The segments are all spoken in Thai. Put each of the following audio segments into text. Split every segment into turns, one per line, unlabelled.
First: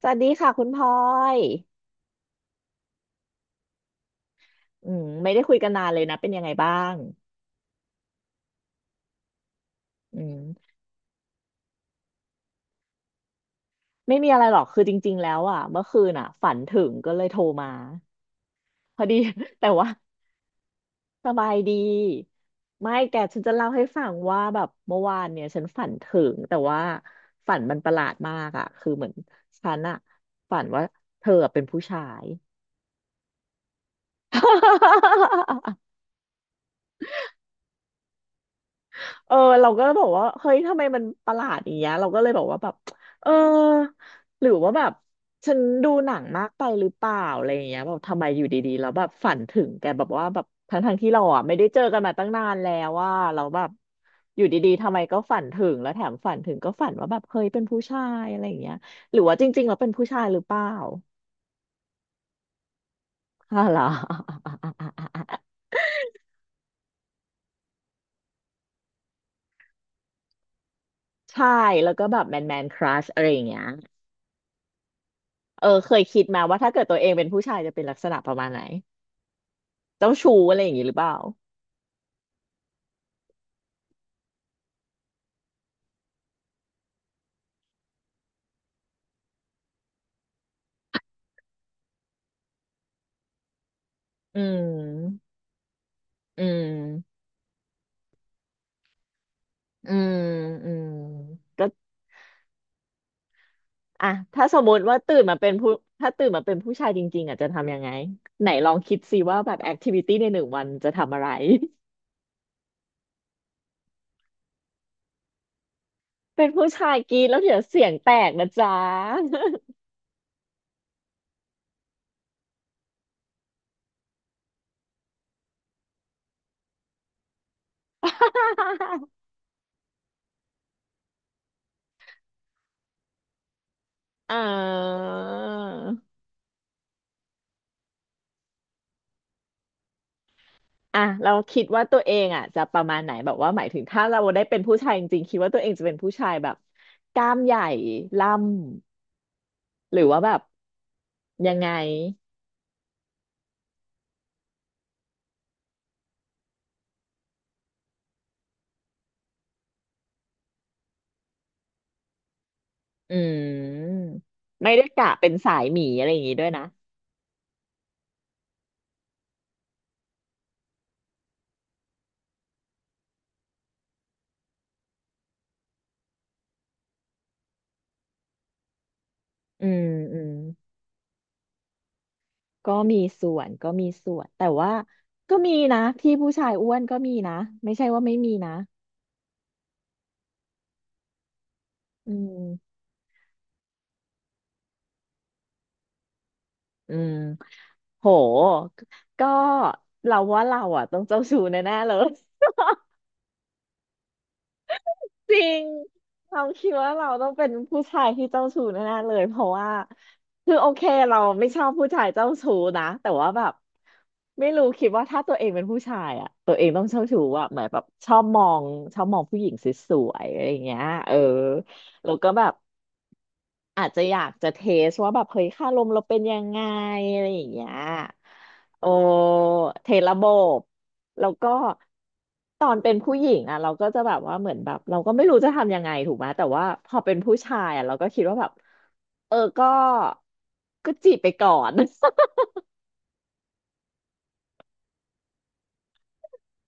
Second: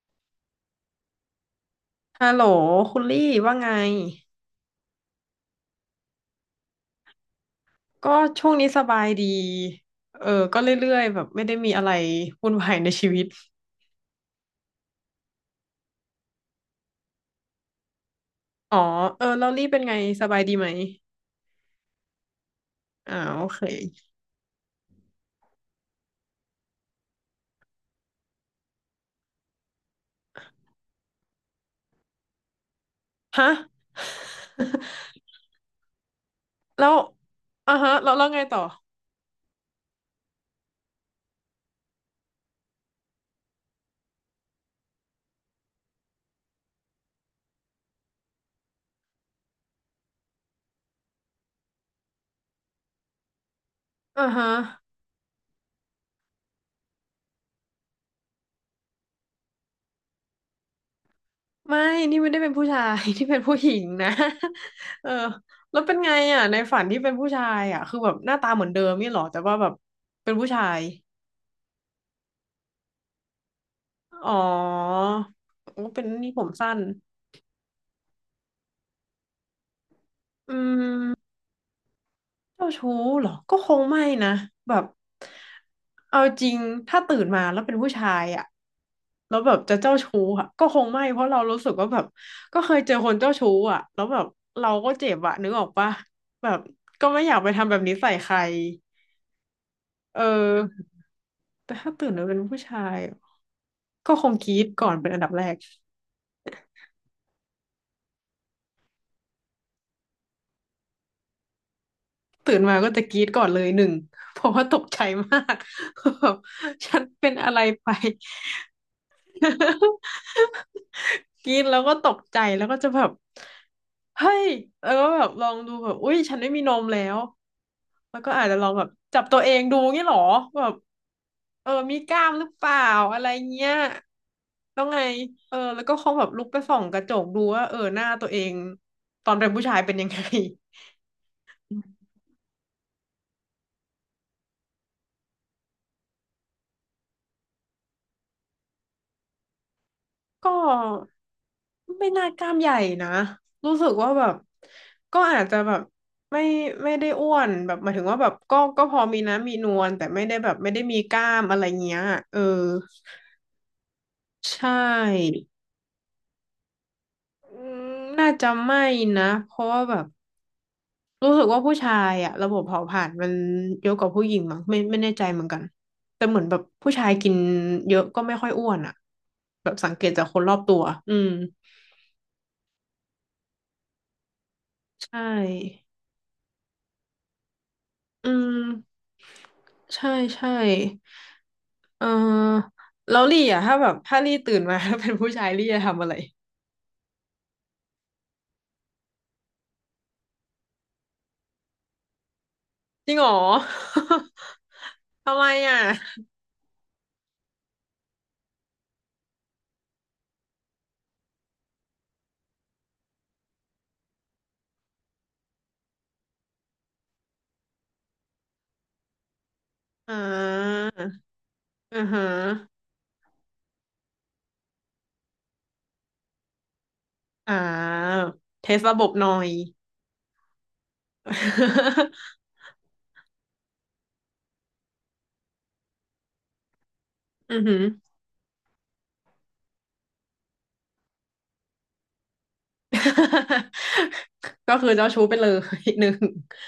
สวัสดีค่ะคุณพลอย
ฮัลโหลคุณลี่ว่าไง
ไม่ได้คุยกันนานเลยนะเป็นยังไงบ้าง
ก็ช่วงนี้สบายดี
อื
เออก็
ม
เรื่อยๆแบบไม่ได้มีอะไรวุ่นวายในชีวิต
ไม่มีอะไรหรอกคือจริงๆแล้วอ่ะเมื่อคืนอ่ะฝันถึงก็เลยโทรมา
อ๋อ
พอดี
เออแล้ว ลี่
แต่
เป็น
ว่า
ไงสบายดีไหม
สบายดีไม่แก
อ่า
ฉัน
โอ
จะ
เค
เล่าให้ฟังว่าแบบเมื่อวานเนี่ยฉันฝันถึงแต่ว่าฝันมันประหลาดมากอ่ะคือเหมือนฉันอ่ะฝันว่าเธอเป็นผู้ชาย
ฮะ แล้วแล้วไงต่อ
เออเราก็บอกว่าเฮ้ยทำไมมันประหลาดอย่างเงี้ยเราก็เลยบอกว่าแบบเออหรือว่าแบบฉันดูหนังมากไปหรือเปล่าอะไรอย่างเงี้ยแบบทำไมอยู่ดีๆแล้วแบบฝันถึงแกแบบว่าแบบทั้งทงที่เราอ่ะไม่ได้เจอกันมาตั้งนานแล้วว่าเราแล้วแบบ
อ่า
อยู่
ฮะ
ดีๆทำไมก็ฝันถึงแล้วแถมฝันถึงก็ฝันว่าแบบเฮ้ยเป็นผู้ชายอะไรอย่างเงี้ยหรือว่าจริงๆเราเป็นผู้ชายหรือเปล่า
ไม่นี่ไม่ได้เป็นผู้ชาย ที่เป็น ผู้
อะ
หญิ
ไร
งนะ เออแล้วเป็นไงอ่ะในฝันที่เป็นผู้ชายอ่ะแบบหน้าตาเหมือนเดิมนี่หรอแต่ว่าแบบเป็นผู้ชาย
ใช่แล้วก็แบบแมนแมนครัชอะไรอย่างเงี้ย
อ๋อ
เออ
โอ้
เค
เป็
ย
น
คิด
นี่
มา
ผม
ว่าถ้า
สั้น
เกิดตัวเองเป็นผู้ชายจะเป็นลักษณะประมาณไหนเจ้าชู้
อื
อะไรอย่างนี้หรือเป
ม
ล่า
เจ้าชู้เหรอก็คงไม่นะแบบเอาจริงถ้าตื่นมาแล้วเป็นผู้ชายอะแล้วแบบจะเจ้าชู้อะก็คงไม่เพราะเรารู้สึกว่าแบบก็เคยเจอคนเจ้าชู้อะแล้วแบบ
อื
เราก็เจ็บ
ม
อะนึกออกปะ
อื
แบบก็
ม
ไม่อยากไปทำแบบนี้ใส่ใคร
อืม
เออ
อืมก็
แต่ถ้าตื่นมาเป็นผู้ชายอะ
อ่ะ
ก็คง
ถ้า
ก
ส
รี๊
ม
ด
มติ
ก่อน
ว่า
เป็น
ตื่
อัน
น
ดับ
มา
แร
เป็น
ก
ผู้ถ้าตื่นมาเป็นผู้ชายจริงๆอ่ะจะทำยังไงไหนลองคิดสิว่าแบบแอคทิวิตี้ในหนึ่งวันจะทำอะไร
ตื่นมาก็จะกรี๊ดก่อนเลยหนึ่งเพราะว่าตกใจมาก แบ บ
เป็นผู้ชาย
ฉัน
กิน
เป็น
แล้ว
อะ
เดี๋ย
ไร
วเสี
ไป
ยงแตกนะจ๊ะ
กรี๊ดแล้วก็ตกใจแล้วก็จะแบบเฮ้ยแล้วก็แบบลองดูแบบอุ้ยฉันไม่มีนมแล้วแล้วก็อาจจะลองแบบจับตัวเองดูงี้เหรอแบบเออมีกล้ามหรือเปล่าอะไรเงี้ย
อ่
แล้วไง
า
เออแล้วก็คงแบบลุกไปส่องกระจกดูว่าเออหน้าตัวเองตอนเป็นผู้ชายเป็นยังไง
อ่ะเราคิดว่าตัวเองอ่ะจะประมาณไหนแบบว่าหมายถึงถ้าเราได้เป็นผู้ชายจริงๆคิดว่าตัวเองจะเป็นผู้ชายแบบกล้ามใหญ่ล่ำหรือว่าแบบ
ก็
ยังไง
ไม่น่ากล้ามใหญ่นะรู้สึกว่าแบบก็อาจจะแบบไม่ไม่ได้อ้วนแบบหมายถึงว่าแบบก็พอมีน้ำมีนวลแต่ไม่ได้แบบไม่ได้มีกล้ามอะไรเงี้ยเออ
อืม
ใช
ไม่ได้กะเป็น
่
สายหมีอะไรอย่างงี้ด้วยนะ
อืมน่าจะไม่นะเพราะว่าแบบรู้สึกว่าผู้ชายอะระบบเผาผลาญมันเยอะกว่าผู้หญิงมั้งไม่แน่ใจเหมือนกันแต่เหมือนแบบผู้ชายกินเยอะก็ไม่ค่อยอ้วนอะ
อื
แบบ
ม
สังเกต
อื
จาก
ม
คนรอบตัวอืม
ก็มีส่วนแต่ว่า
ใช
ก็มีนะ
่
ที่ผู้ชายอ้วนก็มีนะไม่ใช่ว่าไม่
อื
มีนะ
มใช่ใช่เ
อื
ออ
ม
แล้วลี่อ่ะถ้าแบบถ้าลี่ตื่นมาแล้วเป็นผู้ชายลี่จะทำอะไร
อืมโหก็เราว่าเราอ่ะต้องเจ้าชู้แน่ๆเลย
จริงเหรอ
จ
ทำ
ริ
ไม
ง
อ่ะ
เราคิดว่าเราต้องเป็นผู้ชายที่เจ้าชู้แน่ๆเลยเพราะว่าคือโอเคเราไม่ชอบผู้ชายเจ้าชู้นะแต่ว่าแบบไม่รู้คิดว่าถ้าตัวเองเป็นผู้ชายอะตัวเองต้องเจ้าชู้อะเหมือนแบบชอบมองผู้หญิงสว
อ่
ยๆอะไรอย่างเงี้
า
ยเออ
อือ
แล้ว
ฮะ
ก็แบบ อาจจะอยากจะเทสว่าแบบเฮ้ยค่าลมเราเป็นยังไงอะไรอย่าง
อ่า
เงี้ย
เทส
โอ
ระบบหน่อย
เทระบบแล้วก็ ตอนเป็นผู้หญิงอ่ะเราก็จะแบบว่าเหมือนแบบเราก็ไม่รู้จะทำยังไงถูกไหมแต่ว่าพอเป็นผู้
อื
ชา
อ
ย
หือ
อ่ะเราก็คิดว่าแบบเออก็จีบไปก่อน
ก็คือเจ้าชู้ไปเลย หนึ่ง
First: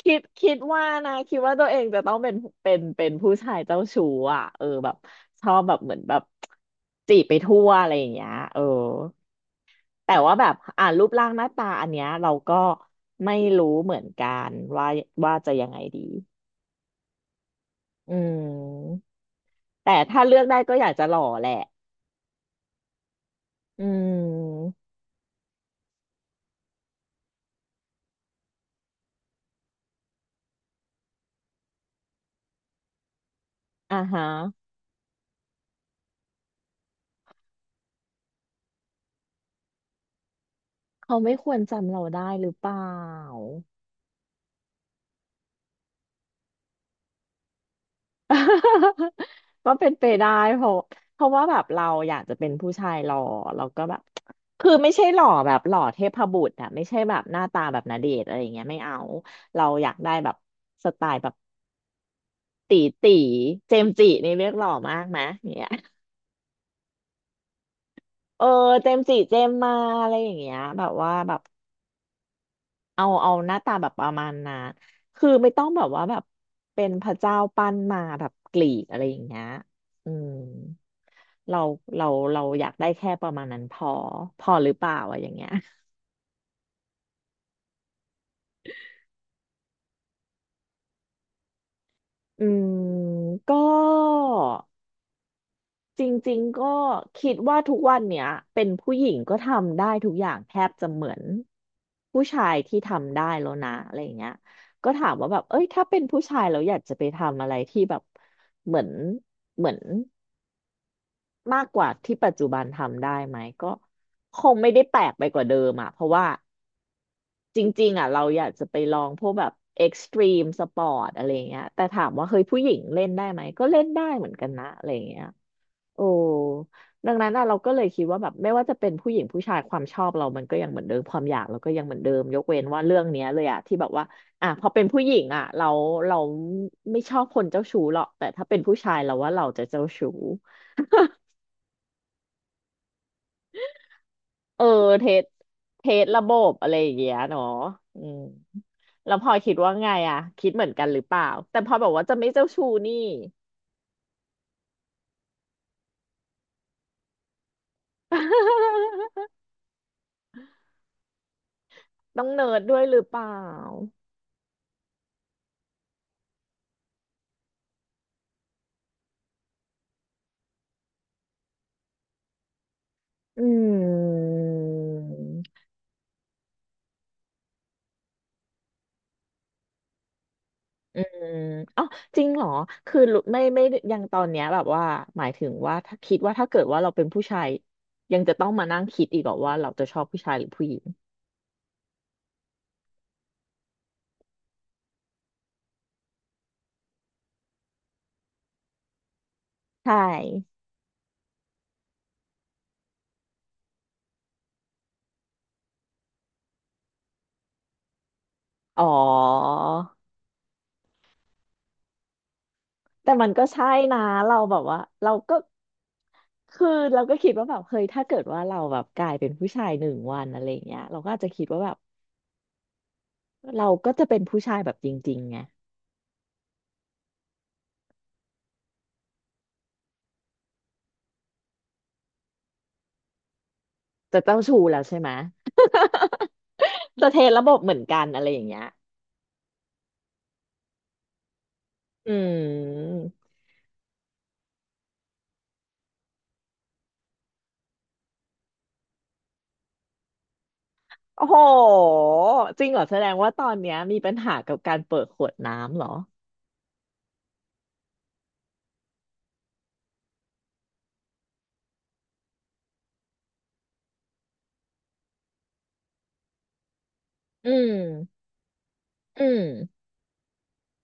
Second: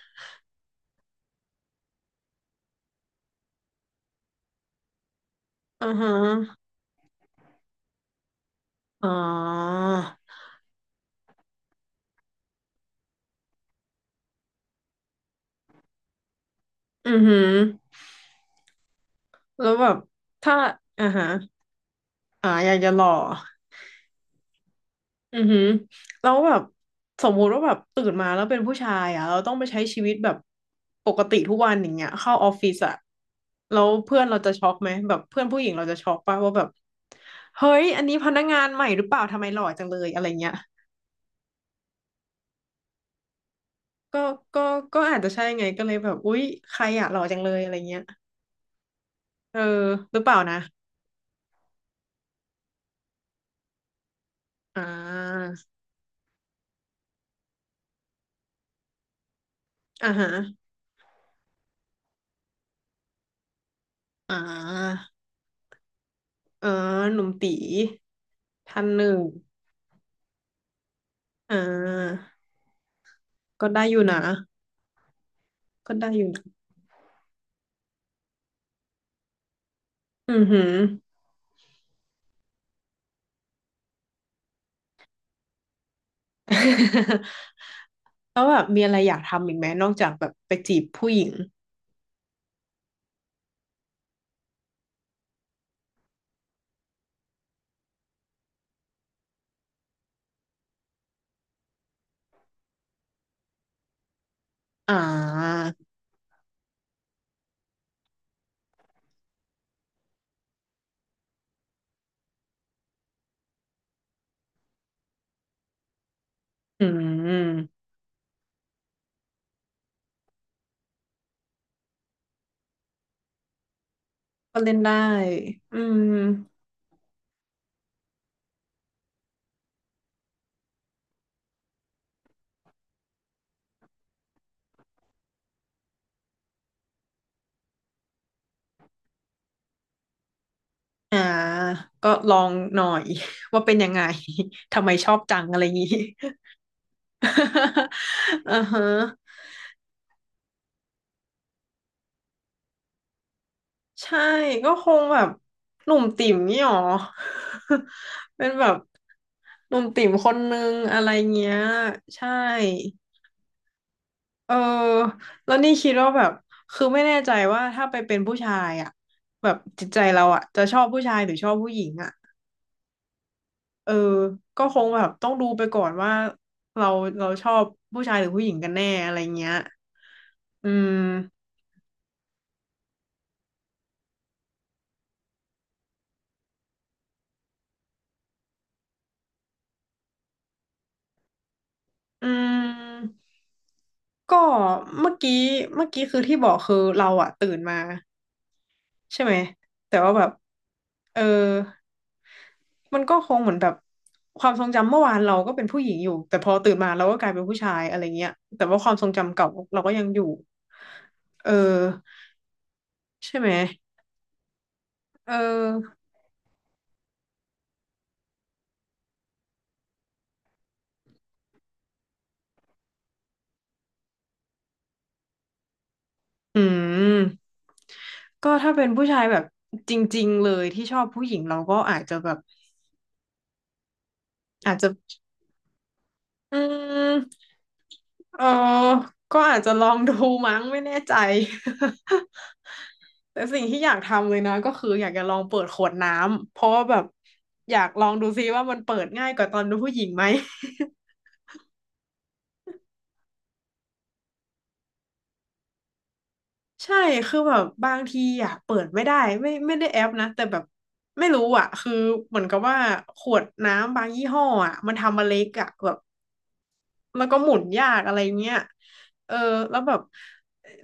คิดว่านะคิดว่าตัวเองจะต้องเป็นเป็นผู้ชายเจ้าชู้อ่ะเออแบบชอบแบบ
อื
เหมื
อ
อน
ฮะ
แบบจีบไปทั่วอะไรอย่างเงี้ยเออ
อ๋อ
แต่ว่าแบบอ่ารูปร่างหน้าตาอันเนี้ยเราก็ไม่รู้เหมือนกันว่าว่าจะยังไงดี
อือหือ
อืม
แล้วแบ
แต่
บ
ถ้าเลือก
ถ้า
ได้ก็อยากจะ
อ่า
หล่อ
ฮะ
แหละ
อ่าอยากจะหล่อ
อืม
อือหือแล้วแบบสมมุติว่าแบบตื่นมาแล้วเป็นผู้ชายอ่ะเราต้องไปใช้ชีวิตแบบปกติทุกวันอย่างเงี้ยเข้าออฟฟิศอ่ะแล้ว
อ่า
เพื่อ
ฮะ
นเราจะช็อกไหมแบบเพื่อนผู้หญิงเราจะช็อกป่ะว่าแบบเฮ้ยอันนี้พนักงานใหม่หรือเปล่าทำไมหล่อจังเลยอะไรเงี้ย
เขาไม่ควรจำเราได้หรือเปล่า
ก็ก็ก็อาจจะใช่ไงก็เลยแบบอุ๊ยใครอะหล่อจังเลยอะไรเงี้ย เออ
ก็เป็นไป
หรือ
ได้
เปล่านะ
เพราะเพราะว่าแบบเราอยากจะเป็นผู้ชายหล่อเราก็แบบคือ
อ่
ไม่ใช่หล่อ
า
แบบหล่อเทพบุตรอะไม่ใช่แบบหน้าตาแบบณเดชน์อะไรอย่างเงี้ยไม่เอาเราอยาก
อ่า
ได้แบ
ฮะ
บสไตล์แบบ ตีตีเจมส์จินี่
อ่
เรียกหล่อมา
า
กไหมเนี่ย
เออหนุ่มตี
เออ
ท่า
เจ
น
ม
ห
ส์จิ
นึ่ง
เจมส์มาอะไรอย่างเงี้ยแบบว่าแบบ
อ่า
เอาหน้า
ก็
ตา
ได้
แบบ
อ
ป
ยู่
ระ
นะ
มาณนั้นคือไม่ต้องแบบ
ก็
ว่า
ได้
แบ
อ
บ
ยู่
เป็นพระเจ้าปั้นมาแบบกรีกอะไรอย่างเงี้ยอืม
อือหือ
เราเราเราอยากได้แค่ประมาณนั้นพอพอหรือเปล่าอะอย่างเงี้ย
แล้วแบบมีอะไรอยากทำอีกไหมนอกจากแบบไปจีบผู้หญิง
อืมก็ จริงๆก็คิดว่าทุกวันเนี้ยเป็นผู้หญิงก็ทำได้ทุกอย่างแทบจะเหมือนผู้ชายที่ทำได้แล้วนะอะไรอย่างเงี้ยก็
อ่
ถามว่าแบบเอ้
า
ยถ้าเป็นผู้ชายเราอยากจะไปทำอะไรที่แบบเหมือนเหมือนมากกว่าที่ปัจจุบันทำได้ไหมก็คงไม่ได้แปลกไปกว่าเดิมอ่ะเพราะว่า
อื
จ
ม
ริงๆอ่ะเราอยากจะไปลองพวกแบบเอ็กซ์ตรีมสปอร์ตอะไรอย่างเงี้ยแต่ถามว่าเฮ้ยผู้หญิงเล่นได้ไหมก็เล่นได้เหมือนกัน
ก็
นะ
เล่น
อะไร
ได้
อย่างเงี้ย
อื
โอ้
ม
ดังนั้นอะเราก็เลยคิดว่าแบบไม่ว่าจะเป็นผู้หญิงผู้ชายความชอบเรามันก็ยังเหมือนเดิมความอยากเราก็ยังเหมือนเดิมยกเว้นว่าเรื่องเนี้ยเลยอะที่แบบว่าอ่ะพอเป็นผู้หญิงอะเราไม่ชอบคนเจ้าชู้หรอกแต่ถ้าเป็นผู้ชายเราว่าเราจะเจ้าชู้
อ่า ก็ลองหน่อย ว่าเป็นยังไง
เออ
ทำไม
เท
ชอบ
ส
จังอะไรอย่าง
เท
งี้
สระบบอะไรอย่างเงี้ยเนาะอืม
อือฮะ
แล้วพลอยคิดว่าไงอะคิดเหมือนกันหรือเปล่าแต่พลอยบอกว่าจะไม่เจ้าชู้นี่
ใช่ ก็คงแบบหนุ่มติ่มนี่หรอ เป็นแบบ หนุ่มติ่มคนนึงอะไรเงี้ย
ต้อง
ใช่
เนิร์ดด้วยหรือเปล่า
เออแล้วนี่คิดว่าแบบคือไม่แน่ใจว่าถ้าไปเป็นผู้ชายอ่ะแบบจิตใจเราอ่ะจะชอบผู้ชายหรือชอบผู้หญิงอ่ะ
อื
เออ
ม
ก็คงแบบต้องดูไปก่อนว่าเราเราชอบผู้ชายหรือผู้หญิงกันแน่อะไรเงี้ยอื
อืม
ม
อ๋อจริงเหรอคือรู้ไม่ยังตอนเนี้ยแบบว่าหมายถึงว่าถ้าคิดว่าถ้าเกิดว่าเราเป็นผู้ชายยังจะต้องมานั่งคิดอีกเหรอว่าเราจะชอบผู้ชายหรือผู้หญิง
อืมก็เมื่อกี้เมื่อกี้คือที่บอกคือเราอ่ะตื่นมาใช่ไหม
ใช่
แต่ว่าแบบเออ มันก็คงเหมือนแบบความทรงจำเมื่อวานเราก็เป็นผู้หญิงอยู่แต่พอตื่นมาเราก็กลายเป็นผู้ชายอะไรเงี้ยแต่ว่า
อ๋อ
ความทรงจำเก่าเราก็ยังอยู่เออ
แต่มัน
ใช่
ก็
ไหม
ใช่นะเราแบบว่าเรา
เ
ก็
ออ
คือเราก็คิดว่าแบบเฮ้ยถ้าเกิดว่าเราแบบกลายเป็นผู้ชายหนึ่งวันอะไรอย่างเงี้ยเราก็อาจจะคิดว่าแบบเราก็จะเป็นผู้ชายแบบจริงๆไง
อืมก็ถ้าเป็นผู้ชายแบบจริงๆเลยที่ชอบผู้หญิงเราก็อาจจะแบบ
จะเจ้าชู้
อาจ
แล้ว
จะ
ใช่ไหมะ
อื
จะ
ม
เทระบบเหมือนกันอะไรอ
เอ
ย่า
อ
งเงี้ย
ก็อาจจะลองดูมั้งไม่แน่ใจ
อืม
แต่สิ่งที่อยากทำเลยนะก็คืออยากจะลองเปิดขวดน้ำเพราะว่าแบบอยากลองดูซิว่ามันเปิดง่ายกว่าตอนดูผู้หญิงไหม
โอ้โหจริงเหรอแสดงว่าตอนเนี้ยมีปัญหากับการเปิดขวดน้ำเหรอ
ใช่คือแบบบางทีอะเปิดไม่ได้ไม่ได้แอปนะแต่แบบไม่รู้อะคือเหมือนกับว่าขวดน้ำบางยี่ห้ออะมันทำมาเล็กอะแบบแล้วก็ห
อื
มุน
ม
ยากอะไรเงี้ย
อื
เออ
ม
แล้วแบบ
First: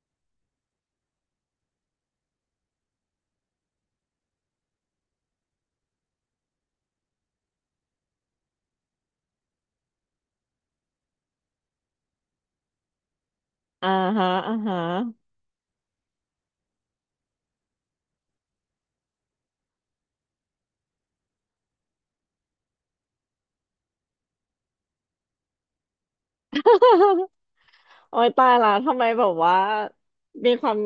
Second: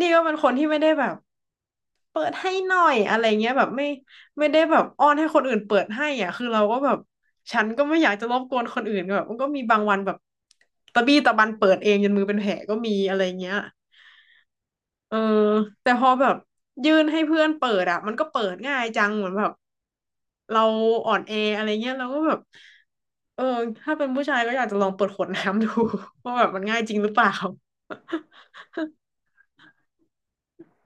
นี่ก็เป็นคนที่ไม่ได้แบบ เปิดให้หน่อยอะไรเงี้ยแบบไม่ได้แบบอ้อนให้คนอื่นเปิดให้อ่ะคือเราก็แบบฉันก็ไม่อยากจะรบกวนคนอื่นแบบมันก็มีบางวันแบบตะบี้ตะบันเปิดเองจนมือเป็นแผลก็มีอะไรเงี้ย
อ่าฮะอ่าฮะ
เออแต่พอแบบยื่นให้เพื่อนเปิดอ่ะมันก็เปิดง่ายจังเหมือนแบบเราอ่อนแออะไรเงี้ยเราก็แบบเออถ้าเป็นผู้ชายก็อยากจะลองเปิดขวดน้ำดู ว่าแบบมันง่ายจริงหรือเป ล่า
โอ้ยตายละทำไมแบบว่ามีความ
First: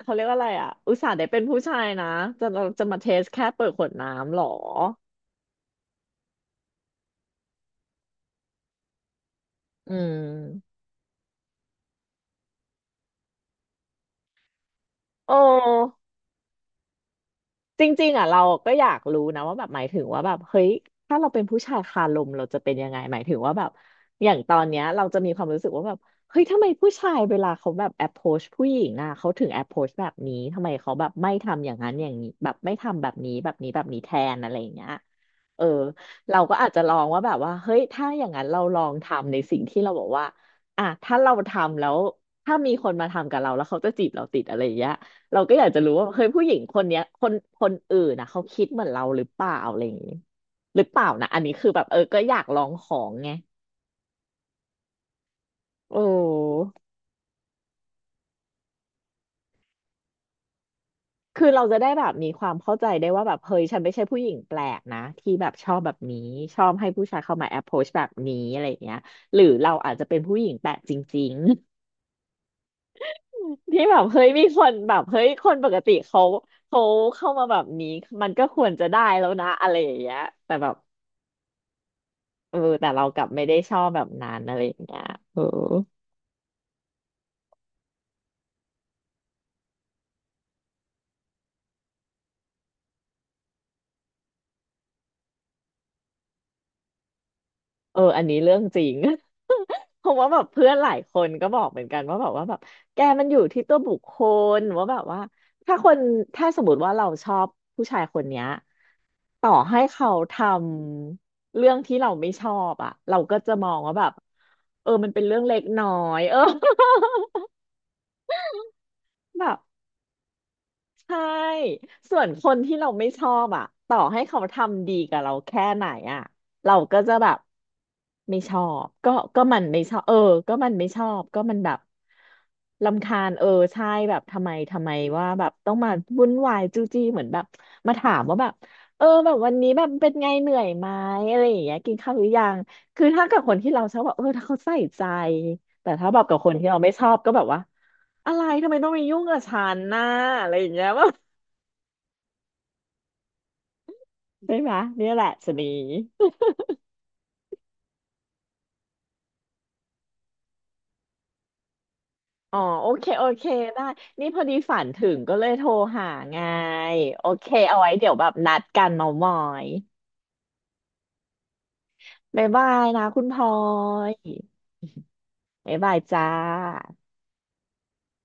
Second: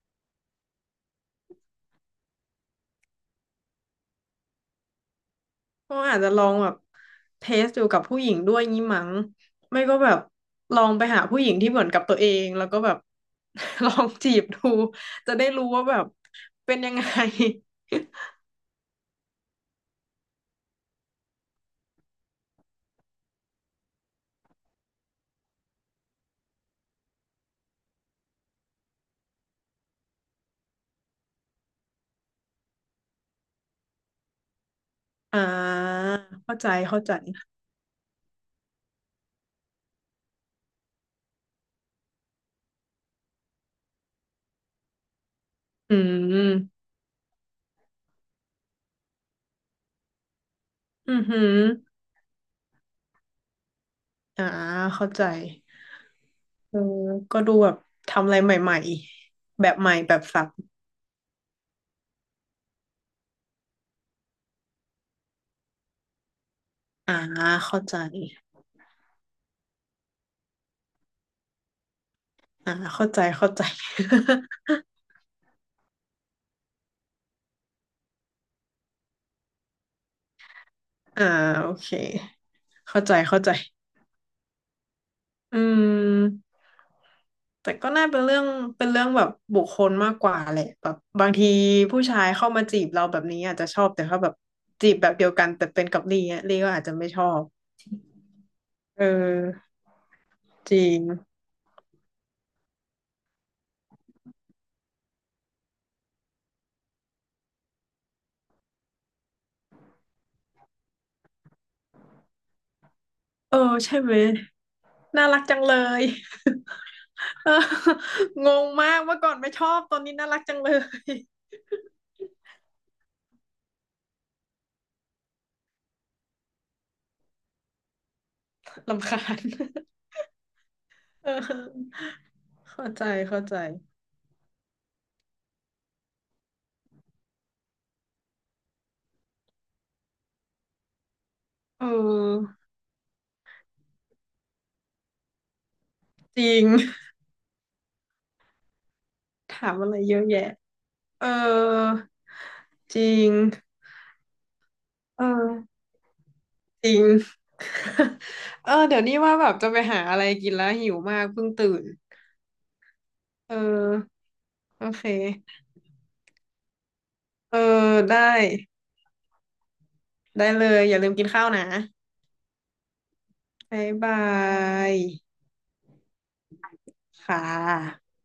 เขาเรียกว่าอะไรอ่ะอุตส่าห์ได้เป็นผู้ชายนะจะจะมาเทสแค่เปิดขวดน้ำเหรอ
ก็อาจจะลองแบบเทสอยู่กับผู้หญิงด้วยงี้มั้งไม่
อื
ก็แบบ
ม
ลองไปหาผู้หญิงที่เหมือนกับตัวเองแล้วก็แบบ ลองจีบดู
โอ
จะได้รู้ว่าแบ
้
บเป็นยังไง
จริงๆอ่ะเราก็อยากรู้นะว่าแบบหมายถึงว่าแบบเฮ้ยถ้าเราเป็นผู้ชายคาลมเราจะเป็นยังไงหมายถึงว่าแบบอย่างตอนเนี้ยเราจะมีความรู้สึกว่าแบบเฮ้ยทำไมผู้ชายเวลาเขาแบบ approach ผู้หญิงอ่ะเขาถึง approach แบบนี้ทำไมเขาแบบไม่ทำอย่างนั้นอย่างนี้แบบไม่ทำแบบนี้แบบนี้แบบนี้แทนอะไรอย่างเงี้ย
อ่
เออ
า
เราก็อาจจะลอ
เข้า
ง
ใจ
ว่าแบบว่าเฮ้ยถ้าอย่างนั้นเราลองทำในสิ่งที่เราบอกว่าอ่ะถ้าเราทำแล้วถ้ามีคนมาทำกับเราแล้วเขาจะจีบเราติดอะไรอย่างเงี้ย เราก็อยากจะรู้
อื
ว่าเฮ้ยผู้หญิงค
ม
นเนี้ยคนอื่นนะเขาคิดเหมือนเราหรือเปล่าอะไรอย่างนี้หรือเปล่า
อือ
นะ
หื
อันนี้
อ
คือแบบเออก็อยากลองของไง
อ่าเข้าใจ
โอ้
เออก็ดูแบบทำอะไรใหม่ๆแบบใหม่แบบสับ
คือเราจะได้แบบมีความเข้าใจได้ว่าแบบเฮ้ยฉันไม่ใช่ผู้หญิงแปลกนะที่แบบชอบแบบนี้ชอบให้ผู้
อ่า
ชายเข้ามา
เข้า
approach
ใจ
แบบนี้อะไรอย่างเงี้ยหรือเราอาจจะเป็นผู้หญิงแปลกจริงๆ
เข้าใจเข้าใจ
ที่แบบเฮ้ยมีคนแบบเฮ้ยคนปกติเขาเข้ามาแบบนี้มันก็ควรจะได้แล้วนะอะไรอย่างเงี้ยแต่แบบ
อ่าโอเค
เออแต่เรากลับ
เข้า
ไม่
ใจ
ได้ชอบแบบนั้นอะไรอย่างเงี้ยเออ
อืม แต่ก็น่าเป็นเรื่องเป็นเรื่องแบบบุคคลมากกว่าแหละแบบบางทีผู้ชายเข้ามาจีบเราแบบนี้อาจจะชอบแต่เขาแบบจีบแบบเดียวกันแต่เป็นกับลีอน่ยลีก็อาจจะไม่ชอบ
เอออันนี้เรื่องจริง
เออ
เพราะว่าแบบเพื่อ
จ
นห
ริ
ลาย
ง
คนก็บอกเหมือนกันว่าแบบว่าแบบแกมันอยู่ที่ตัวบุคคลว่าแบบว่าถ้าคนถ้าสมมติว่าเราชอบผู้ชายคนเนี้ยต่อให้เขาทำเรื่องที่เราไม่ชอบอ่ะเราก็จะ
เออ
มองว่า
ใช่
แบบ
ไหม
เออมันเป็น
น่า
เรื่
รั
อง
ก
เล็
จัง
ก
เล
น้อ
ย
ย เออ
เอองงมากเมื่อก่อน
แบ
ไม่
บ
ชอบตอนนี้น่ารักจังเลย
ใช่ส่วนคนที่เราไม่ชอบอ่ะต่อให้เขาทำดีกับเราแค่ไหนอ่ะเราก็จะแบบไม่ชอบ
รำ
ก็
คา
ก็
ญ
มันไม่ชอบเออก็มันไม่ชอบ
เอ
ก็มั
อ
นแบบรำคาญ
เข้า
เออ
ใจ
ใช่แบบทำไมว่าแบบต้องมาวุ่นวายจู้จี้เหมือนแบบมาถามว่าแบบเออแบบวันนี้แบบเป็นไงเหนื่อยไหมอะไรอย่างเงี้ย
เ
กินข้าวหรือยั
ออ
งคือถ้ากับคนที่เราชอบแบบเออถ้าเขาใส่ใจแต่ถ้าแบบกับ
จ
คน
ริง
ที่เราไม่ชอบก็แบบว่าอะไรทำไมต้องมายุ่งกับ ฉั
ถาม
น
อะไร
น่ะ
เยอะแยะ
อะไรอย่างเงี้ย ว่า
เออจริง
ใช่ไหมเนี่ยแห
เออ
ละชะนี
จริง เออเดี๋ยวนี้ว่าแบบจะไปหาอะไรกินแล้วหิวมากเพิ่งตื่น
อ๋อโอเค
เออ
ได้นี่พอดีฝั
โอ
น
เค
ถึงก็เลยโทรหาไงโอเค
เออ
เอาไว้เดี๋ยว
ได้
แบบนัดกันเมามอย
ได้เลยอย่าลืมกินข้าวนะ
บ๊ายบายนะคุณพล
บ๊ายบา
อย
ย
บ๊ายบายจ้า
ค่ะ